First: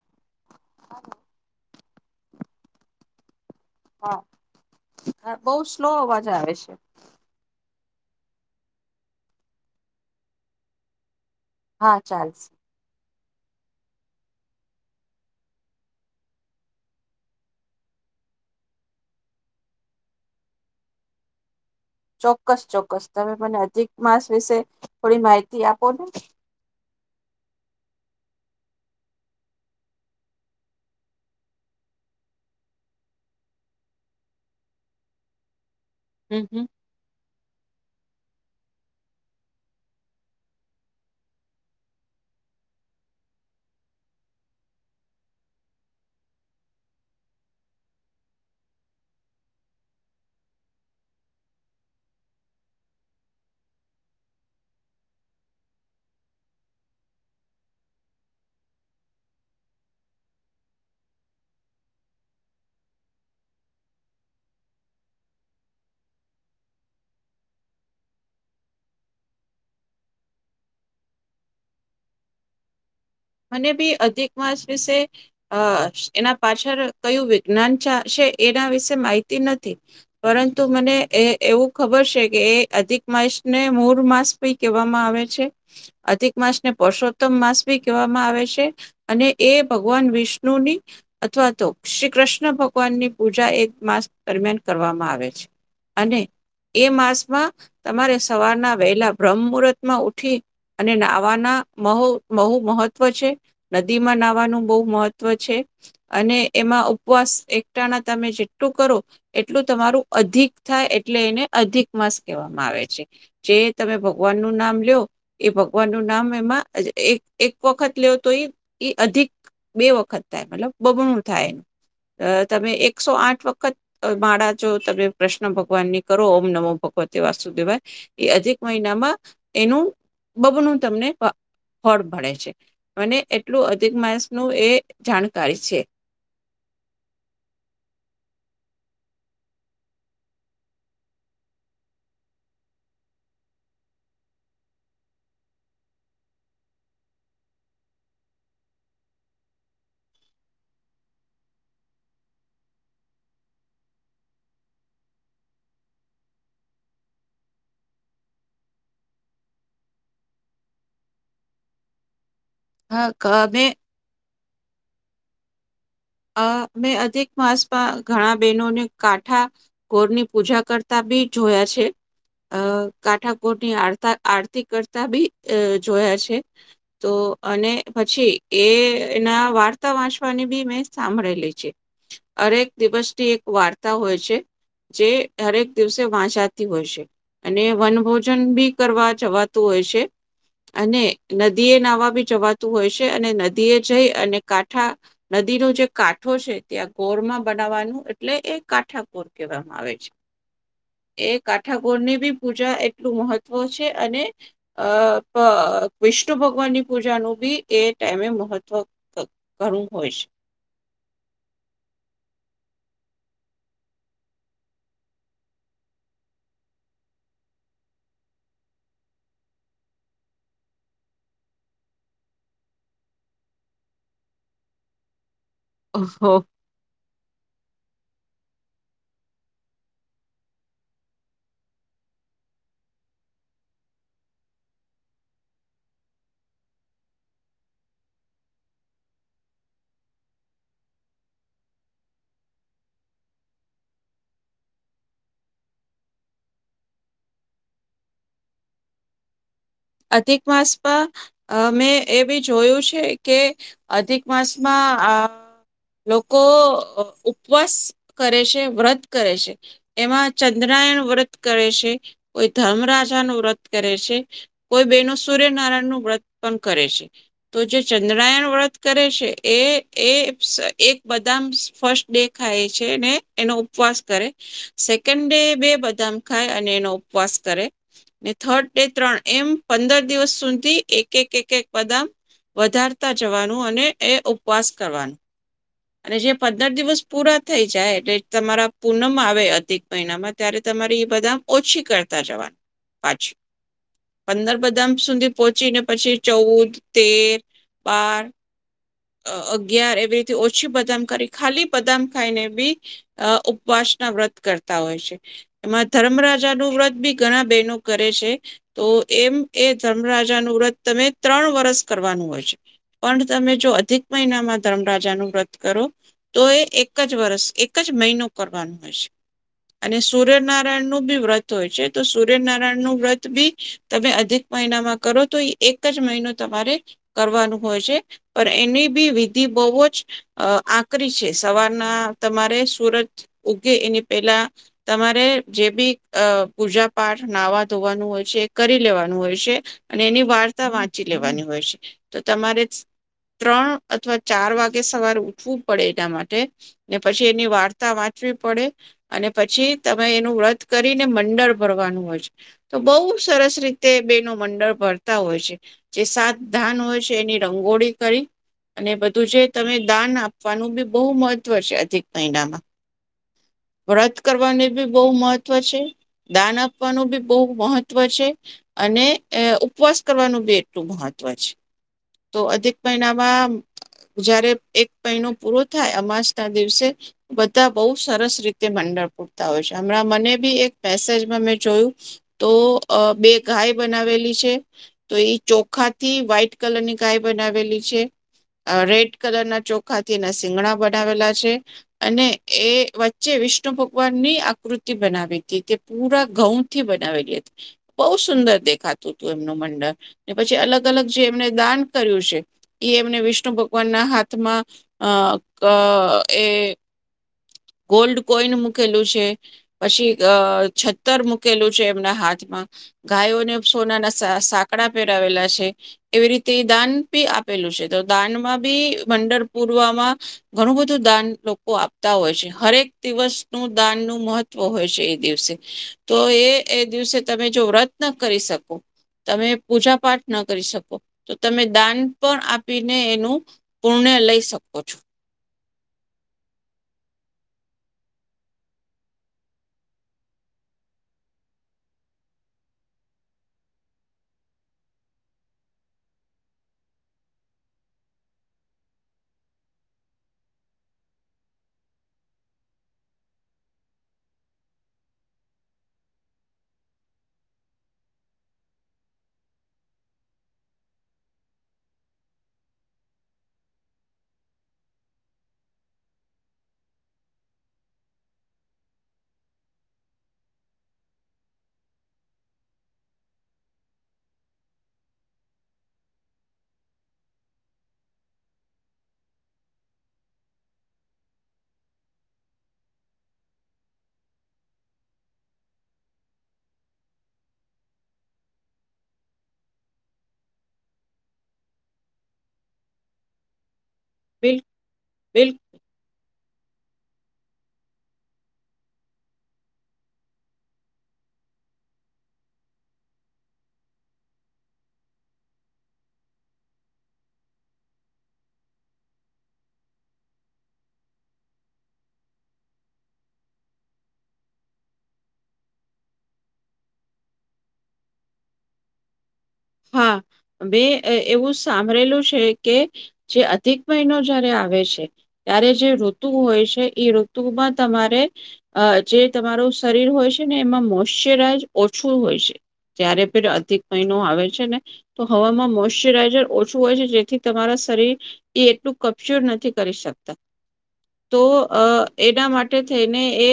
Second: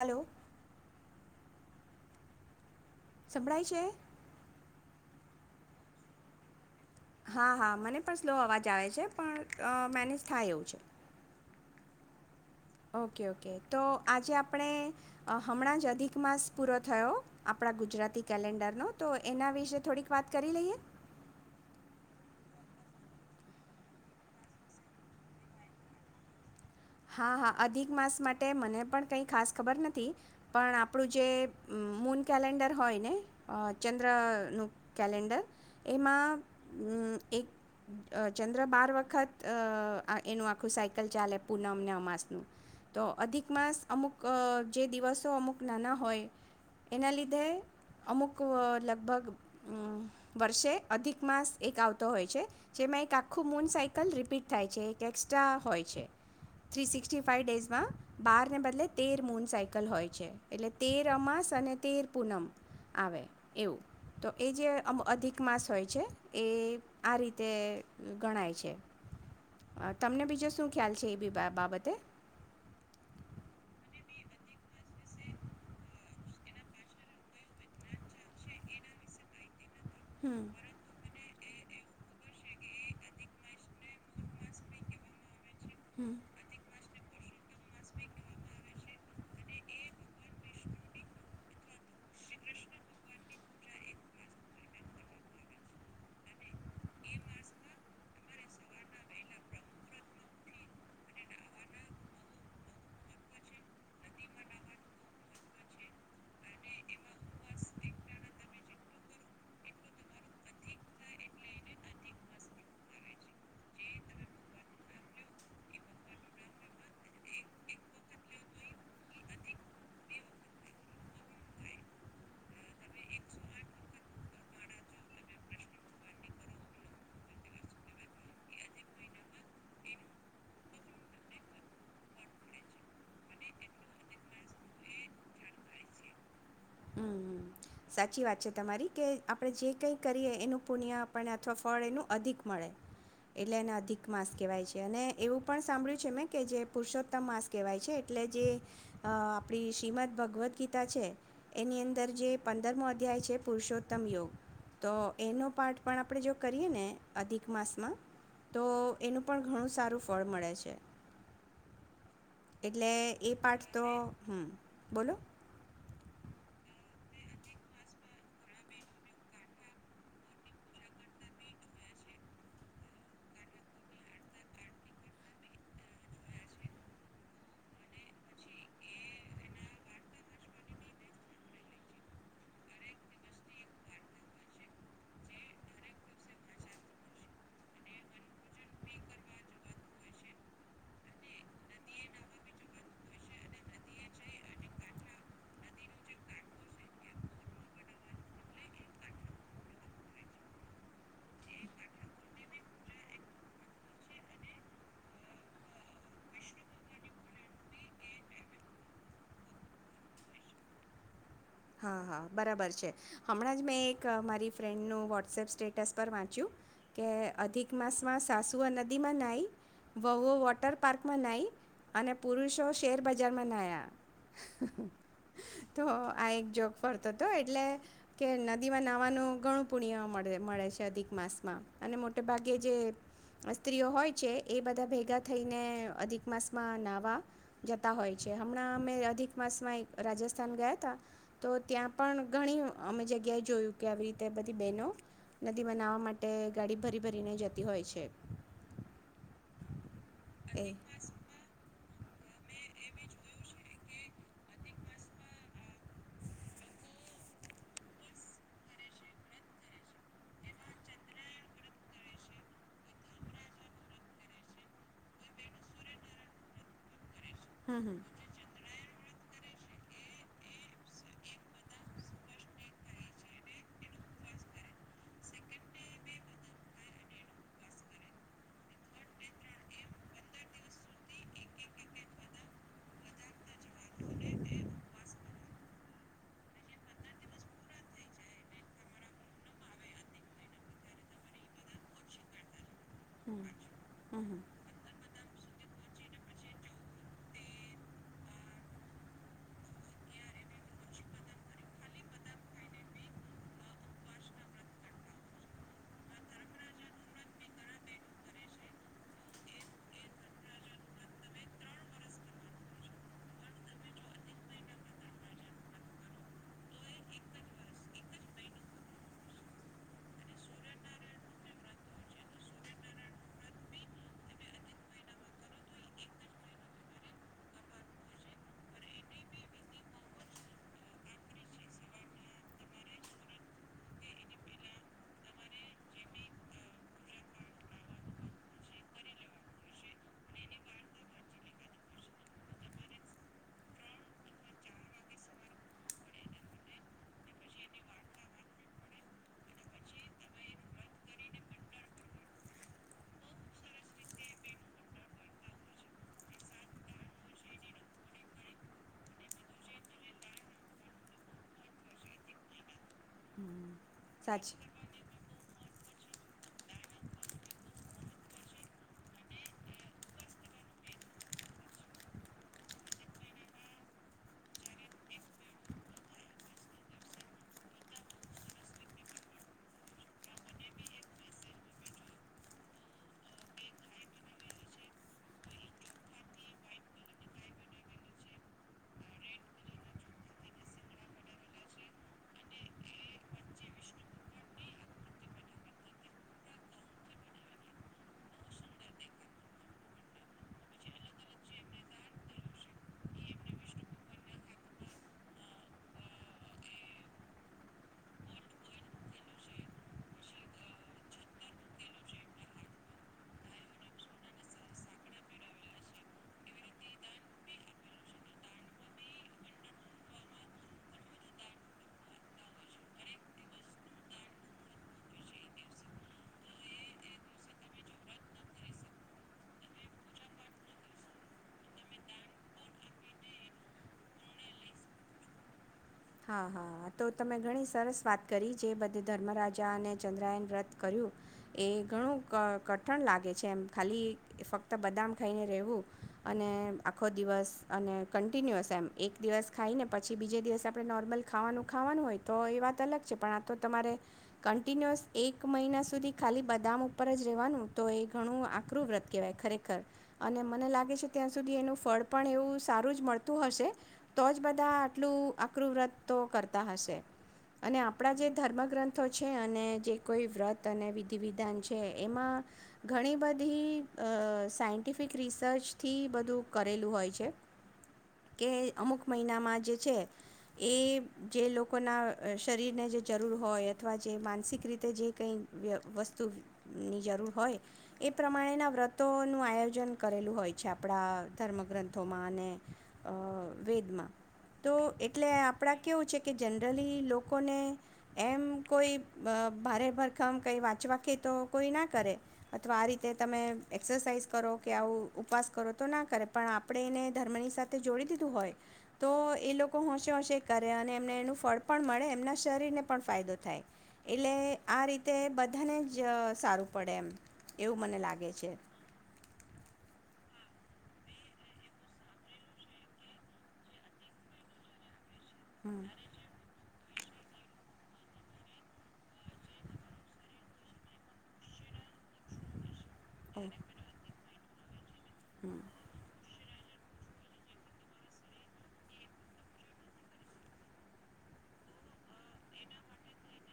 Hello. સંભળાય છે. હા બહુ સ્લો અવાજ આવે છે. હા હા મને પણ સ્લો અવાજ આવે છે પણ અ મેનેજ થાય એવું છે. હા ચાલસે. ઓકે ઓકે તો આજે આપણે હમણાં જ અધિક માસ પૂરો થયો આપણા ગુજરાતી કેલેન્ડરનો. તો એના વિશે થોડીક વાત કરી લઈએ? ચોક્કસ ચોક્કસ, તમે મને અધિક માસ વિશે થોડી માહિતી આપો ને. હા હા, અધિક માસ માટે મને પણ કઈ ખાસ ખબર નથી. પણ આપણું જે મૂન કેલેન્ડર હોય ને ચંદ્રનું કેલેન્ડર એમાં હમ હમ ઉમ એક અ ચંદ્ર બાર વખત અ આ એનું આખું સાયકલ ચાલે પૂનમને અમાસનું. તો અધિક માસ અમુક અ જે દિવસો અમુક નાના હોય એના લીધે અમુક લગભગ ઉમ વર્ષે અધિક માસ એક આવતો હોય છે. જેમાં એક આખું મૂન સાયકલ રિપીટ થાય છે એક એક્સ્ટ્રા હોય છે. થ્રી સિક્સટી ફાઈવ ડેઝમાં બાર ને બદલે તેર મૂન સાયકલ હોય છે એટલે તેર અમાસ અને તેર પૂનમ આવે એવું તો એ જે અમ અધિક માસ હોય છે એ આ રીતે ગણાય છે. તમને બીજું શું ખ્યાલ છે એબી બા બાબતે. મને બી અધિક માસ વિશે અ એના પાછળ કયું વિજ્ઞાન ચાલશે એના વિશે માહિતી નથી. હમ પરંતુ મને એ એવું ખબર છે કે એ અધિક માસને મોર માસ ભી કહેવામાં આવે છે. હમ હમ અધિક માસને પરસો તમ માસ ભી કેવામાં આવે છે અને એ ભગવાન વિષ્ણુની અથવા તો શ્રી કૃષ્ણ ભગવાન ની પૂજા એક માસ દરમિયાન કરવામાં આવે છે અને એ માસમાં તમારે સવારના વહેલા બ્રહ્મમુરત માં ઉઠી અને નાવાના મહો મહુ મહત્વ છે, નદીમાં નાહવાનું બહુ મહત્વ છે અને એમાં ઉપવાસ એકટાના તમે જેટલું કરો એટલું તમારું અધિક થાય એટલે એને અધિક માસ કહેવામાં આવે છે. જે તમે ભગવાનનું નામ લ્યો એ ભગવાનનું નામ એમાં જ એક એક વખત લ્યો તો ઈ ઈ અધિક બે વખત થાય મતલબ બમણું થાય. અ તમે એકસો આઠ વખત માળા જો તમે કૃષ્ણ ભગવાનની કરો ઓમ નમો ભગવતે વાસુદેવાય. એ અધિક મહિનામાં એનું બમનુ તમને ફ ફળ મલે છે. મને એટલું અધિક માણસ નું એ જાણકારી છે. હમ. સાચી વાત છે તમારી કે આપણે જે કંઈ કરીએ એનું પુણ્ય આપણે અથવા ફળ એનું અધિક મળે એટલે એને અધિક માસ કહેવાય છે અને એવું પણ સાંભળ્યું છે મેં કે જે પુરુષોત્તમ માસ કહેવાય છે. એટલે જે અ આપણી શ્રીમદ ભગવદ્ ગીતા છે એની અંદર જે પંદરમો અધ્યાય છે પુરુષોત્તમ યોગ. તો એનો પાઠ પણ આપણે જો કરીએ ને અધિક માસમાં તો એનું પણ ઘણું સારું ફળ મળે છે. એટલે એ હા પાઠ મેં તો, હમ્મ. બોલો. અ મેં અધિક માસમાં ઘણા બહેનોને કાંઠા કોરની પૂજા કરતા બી જોયા છે. અ કાંઠા કોરની આરતા આરતી કરતા બી અ જોયા છે તો અને પછી એ એના વાર્તા વાંચવાની બી મેં સાંભળેલી છે. હરેક દિવસની એક વાર્તા હોય છે જે હરેક દિવસે વાચાતી હોય છે અને વન ભોજન બી કરવા જવાતું હોય છે અને નદી એ નાહવા બી જવાતું હોય છે અને નદી એ જઈ અને કાંઠા નદીનું જે કાઠો છે ત્યાં ગોરમાં બનાવવાનું એટલે એ કાઠાકોર કહેવામાં આવે છે. એ કાઠાકોરની બી પૂજા એટલું મહત્ત્વ છે અને અ પ વિષ્ણુ ભગવાનની પૂજાનું બી એ ટાઈમે મહત્વ ક ઘણુ હોય છે. હા હા બરાબર છે. હમણાં જ મેં એક મારી ફ્રેન્ડનું વોટ્સએપ સ્ટેટસ પર વાંચ્યું કે અધિક માસમાં સાસુઓ નદીમાં નાઈ, વહુઓ વોટર પાર્કમાં નાઈ અને પુરુષો શેર બજારમાં નાયા. તો આ ઓહો એક ફરતો હતો એટલે કે નદીમાં નાહવાનું ઘણું પુણ્ય મળે મળે છે અધિક માસમાં અને મોટે ભાગે જે સ્ત્રીઓ હોય છે એ બધા ભેગા થઈને અધિક માસમાં નાવા જતા હોય છે હમણાં મે અધિક માસમાં એક રાજસ્થાન ગયા તા તો ત્યાં પણ ઘણી અમે જગ્યાએ જોયું કે આવી રીતે બધી બહેનો નદીમા નાવા માટે ગાડી ભરી ભરીને જતી હોય છે. અધિક એ માસમા અ મેં એ બી જોયું છે કે અધિક માસમાં આ લોકો અ ઉ ઉપવાસ કરે છે, વ્રત કરે છે એમાં ચંદ્રયાણ વ્રત કરે છે, કોઈ ધર્મરાજા નું વ્રત કરે છે કોઈ બહેનો સૂર્યનારાયણ નું વ્રત પણ કરે છે. તો જે હમ હમ ચંદ્રયાન વ્રત કરે છે એ એ એક બદામ ફર્સ્ટ ડે ખાય છે ને એનો ઉપવાસ કરે, સેકન્ડ ડે બે બદામ ખાય અને એનો ઉપવાસ કરે ને થર્ડ ડે ત્રણ એમ પંદર દિવસ સુધી એક એક એક એક બદામ વધારતા જવાનું અને એ ઉપવાસ કરવાનું. અને જે પંદર દિવસ પૂરા થઈ જાય એટલે તમારા પૂનમ આવે અધિક મહિનામાં ત્યારે તમારી એ બધામ ઓછી કરતા જવાનું હમ પાછું. હમ પંદર બદામ સુધી પહોચીને પછી ચૌદ, તેર, બાર, અ અગિયાર એવીથી ઓછ છી બદામ કરી ખાલી બદામ ખાઈને બી અ ઉપવાસ ના વ્રત કરતા હોય છે. એમાં ધર્મ રાજા નું વ્રત બી ઘણા બહેનો કરે છે. તો એમ એ ધર્મ રાજાનું વ્રત તમે ત્રણ વરષ કરવાનું હોય છે. પણ તમે જો અધિક મહિનામાં ધર્મ રાજાનું વ્રત કરો તો એ એક જ વર્ષ એક જ મહિનો કરવાનું હોય છે અને સૂર્યનારાયણનું બી વ્રત હોય છે તો સૂર્યનારાયણનું વ્રત બી તમે અધિક મહિનામાં કરો તો એ એક જ મહિનો તમારે કરવાનું હોય છે. પણ એની બી વિધિ બહુ જ અ આકરી છે. સવારના તમારે સુરત ઉગે એની પહેલા તમારે જે બી અ પૂજા પાઠ, નાહવા ધોવાનું હોય છે કરી લેવાનું હોય છે અને એની વાર્તા વાંચી લેવાની હોય છે તો તમારે ત્રણ અથવા ચાર વાગે સવારે ઉ ઠું પડે એના માટે ને પછી એની વાર્તા વાંચવી પડે અને પછી તમે એનું વ્રત કરીને મંડળ ભરવાનું હોય છે. તો બહુ સરસ રીતે બેનો મંડળ ભરતા હોય છે જે સાત દાન હોય છે એની રંગોળી કરી અને બધું જે તમે દાન આ આપવાનું બી બહુ મહત્વ છે અધિક મહિનામાં. હમ વ્રત સાચી કરવાની બી બહુ મહત્વ દાન આપવાનું બી બહુ મહત્વ છે, અને ઉપવાસ કરવાનું બી એટલું મહત્વ છે, તો અધિક મહિનામાં જારે એક પૂરો થાય અમાસ ના દિવસે, બધા બઉુ સરસ રીતે મંડળ પૂરતા હોય છે, હમણાં મને બી એક મેસેજમાં મેં જોયું તો બે ગાય બનાવેલી છે, તો એ ચોખાથી વ્હાઈટ કલર ની ગાય બનાવેલી છે, રેડ કલર ના ચોખા ાથી એના સિંગણા બનાવેલા છે, અને એ વચ્ચે વિષ્ણુ ભગવાનની આકૃતિ બનાવી હતી તે પૂરા ઘઉં થી બનાવેલી હતી, બહુ સુંદર દેખાતું હતું એમનું મંડળ, ને પછી અલગ અલગ જે એમને દાન કર્યું છે, એ એમને વિષ્ણુ ભગવાન ના હાથમાં અ અ એ ગોલ્ડ કોઈન મૂકેલું છે, પછી છતર મૂકેલું છે એમના હાથમાં, ગાયોને સોનાના સાકડા પહેરાવેલા છે, એવી રીતે તે દાન બી આપેલું છે. તો દાન માં બી મંડર પૂરમાં, ઘણું બધું દાન લોકો આપતા હોય છે હરેક દિવસ નું દાન નું મહત્વ હોય છે એ દિવસે, તો એ એ દિવસે તમે જો વ્રત ન કરી શકો, તમે પૂજા પાઠ ના કરી શકો, તો તમે દાન પણ આપીને એનું પુણ્ય લઈ સકો છો. હા હા તો તમે ઘણી સરસ વાત કરી જે બધે ધર્મ રાજા અને ચંદ્રાયન વ્રત કર્યું, એ ઘણું કઠણ લાગે છે એમ ખાલી ફક્ત બદામ ખાઈને રહેવું, અને આખો દિવસ અને કન્ટિન્યુઅસ એમ એક દિવસ ખાઈ ને પછી બીજે દિવસ આપણે નોર્મલ ખાવાનું ખાવાનું હોય તો એ વાત અલગ છે પણ આ તો તમારે, કન્ટિન્યુઅસ એક મહિના સુધી ખાલી બદામ ઉપર જ રહેવાનું તો એ ઘણું આકરું વ્રત કહેવાય ખરેખર, અને મને લાગે છે ત્યાં સુધી એનું ફળ પણ એવું સારું જ મળતું હશે, તો જ બધા આટલું આકૃવ્રત તો કરતા હશે, અને આપણા જે ધર્મગ્રંથો છે અને જે કોઈ વ્રત અને વિધિ વિધાન છે એમાં, ઘણી બધી સાયન્ટિફિક રિસર્ચથી બધું કરેલું હોય છે, કે અમુક મહિનામાં જે છે. એ જે લોકોના શરીરને જે જરૂર હોય અથવા જે માનસિક રીતે જે કઈ વસ્તુની જરૂર હોય, એ પ્રમાણેના વ્રતો નું આયોજન કરેલું હોય છે આપણા ધર્મ ગ્રંથોમાં અને અ વેદમાં. બિલ તો એટલે બિલકુલ આપડા કેવું છે કે જનરલી લોકોને, એમ કોઈ ભારે ભરખમ કંઈ વાંચવાખે તો કોઈ ના કરે, અથવા આ રીતે તમે એક્સરસાાઈઝ કરો કે આવું ઉપવાસ કરો તો ના કરે પણ આપણે એને ધર્મની સાથે જોડી દીધું હોય, તો એ લોકો લોકો હોંશે હોંશે કરે અને એમને એનું ફળ પણ મળે એમના શરીરને પણ ફાયદો થાય, એટલે આ રીતે બધાને જ સારું પડે એમ, એવું મને લાગે છે. હા, મે એવું સાંભળેલું છે કે જે અધિક મહિનો જયારે આવે છે. ત્યારે હમ જે ઋતુ હોય છે. એ ઋતુમાં તમારે, અ જે તમારું શરીર હોય છે ને એમાં મોશ્ચરાઈઝ ઓછું હોય છે. જ્યારે પણ હમ અધિક મહિનો આવે છે. છે ને. તો હમ હવામાં મોશચરાઈઝર ઓછું હોય છે જેથી તમારા શરીર, એ એટલું કબજર નથી કરી શકતા, તો એના માટે થઈને એ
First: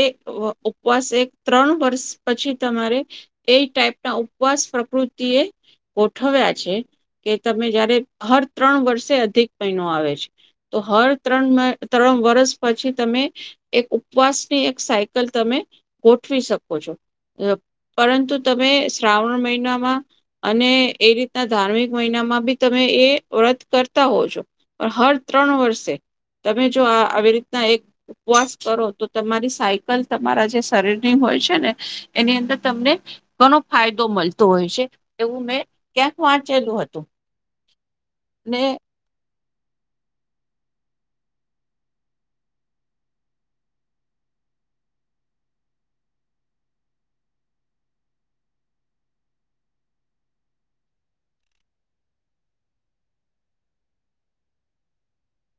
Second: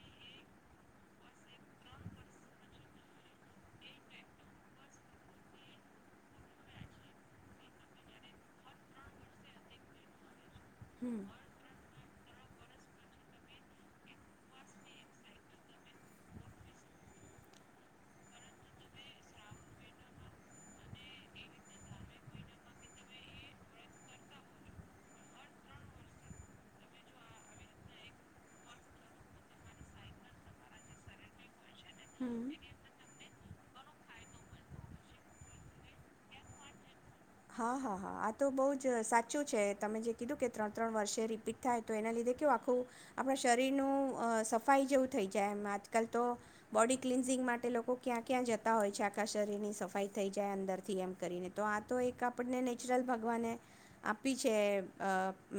ઉપવાસ એક ત્રણ વર્ષ પછી તમારે, એ ટાઈપ ના ઉપવાસ પ્રકૃતિએ ગોઠવ્યા છે, કે તમે જયારે હર ત્રણ વર્ષે અધિક પિનો આવે છે. તો હર હમ ત્રણ ત્રણ વર્ષ પછી તમે, એક ઉપવાસની એક સાયકલ તમે ગોઠવી શકો છો, પરંતુ તમે શ્રાવણ મહિનામાં અને એ રીતના ધાર્મિક મહિનામાં બી તમે એ વ્રત કરતા હોવ છો, પણ હર ત્રણ વર્ષે, તમે જો આ આવી રીતના એક ઉપવાસ કરો તો તમારી સાયકલ તમારા જે શરીરની હોય છે ને. એની હમ અંદર તમને ઘણો ફાયદો મળતો હોય છે. એવું મેં ક્યાંક વાંચેલું હતું. હા હા. હા આ તો ને બહુ જ સાચ સાચું છે તમે જે કીધું કે ત્રણ ત્રણ વર્ષે રિપીટ થાય તો એના લીધે કું આખું, આપણા શરીરનું સફાઈ જેવું થઈ જાય એમ આજકાલ તો, બોડી ક્લિન્ઝિંગ માટે લોકો ક્યાં ક્યાં જતા હોય છે આખા શરીરની સફાઈ થઈ જાય અંદરથી એમ કરીને તો આ તો એક આપણને નેચરલ ભગવાને, આપી છે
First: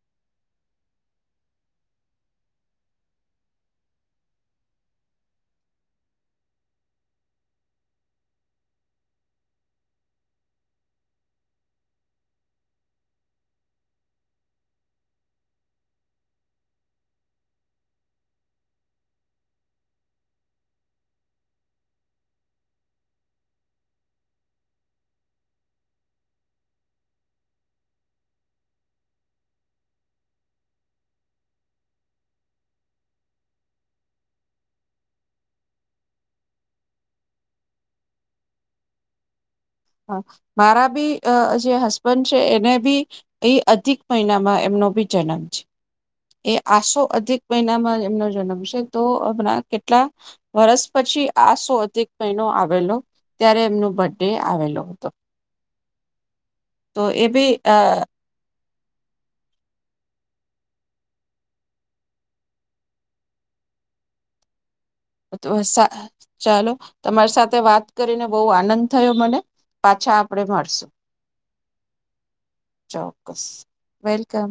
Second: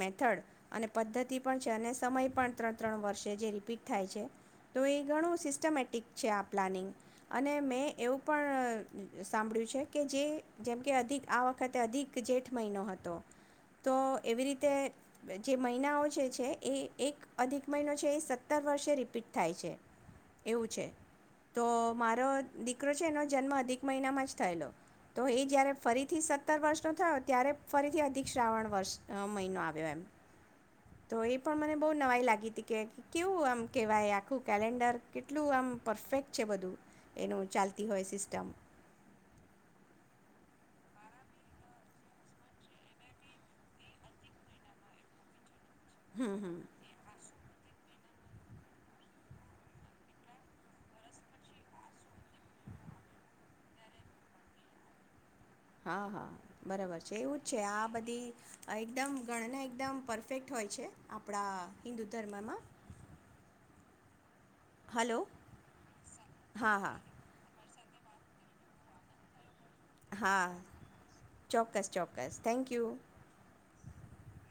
મેથડ અને પદ્ધતિ પણ છે અને સમય પણ ત્રણ ત્રણ વર્ષે જે રિપીટ થાય છે, તો એ ઘણું સિસ્ટમેટિક છે આ પ્લાનિંગ, અને મેં એવું પણ સાંભળ્યું છે કે જે જેમકે અધિક આ વખતે અધિક જેઠ મહિનો હતો, તો એવી રીતે જે મહિનાઓ જે છે એ એક અધિક મહિનો છે એ સત્તર વર્ષે રિપીટ થાય છે, એવું છે, તો મારો દીકરો છે એનો જન્મ અધિક મહિનામાં જ થયેલો, તો એ જ્યારે ફરી થી સત્તર વર્ષનો થયો ત્યારે ફરીથી અધિક શ્રાવણ વર્ષ મહિનો આવ્યો એમ, તો એ પણ મને બહ નવાઈ લાગી હતી કે, કેવું આમ કેહેવાય આખું કેલેન્ડર કેટલું આમ પરફેક્ટ છે બધું, એનું ચાલતી હોય સિસ્ટમ. મારા બી જે હસબન્ડ છે એને બી, એ અધિક મહિનામાં એમનો બી જન્મ છે. હમ એ હમ આસો અધિક મહિનામાં એમનો જન્મ છે તો હમણા કેટલા વર્ષ પછી આ સો અધિક મહિનો આવેલો ત્યારે એમનો બર્થ ડે આવેલો હતો. હા હા બરાબર તો છે એ એવું બી છે અ આ બધી એકદમ ગણના એકદમ પરફેક્ટ હોય છે આપણા હિન્દુ ધર્મમાં હલો ચાલો હા હા તમારી સાથે વાત કરીને બહુ આનંદ થયો મને. પાછા આપડે હા મળશું. ચોક્કસ ચોક્કસ થેન્ક યુ ચોક્કસ. વેલકમ.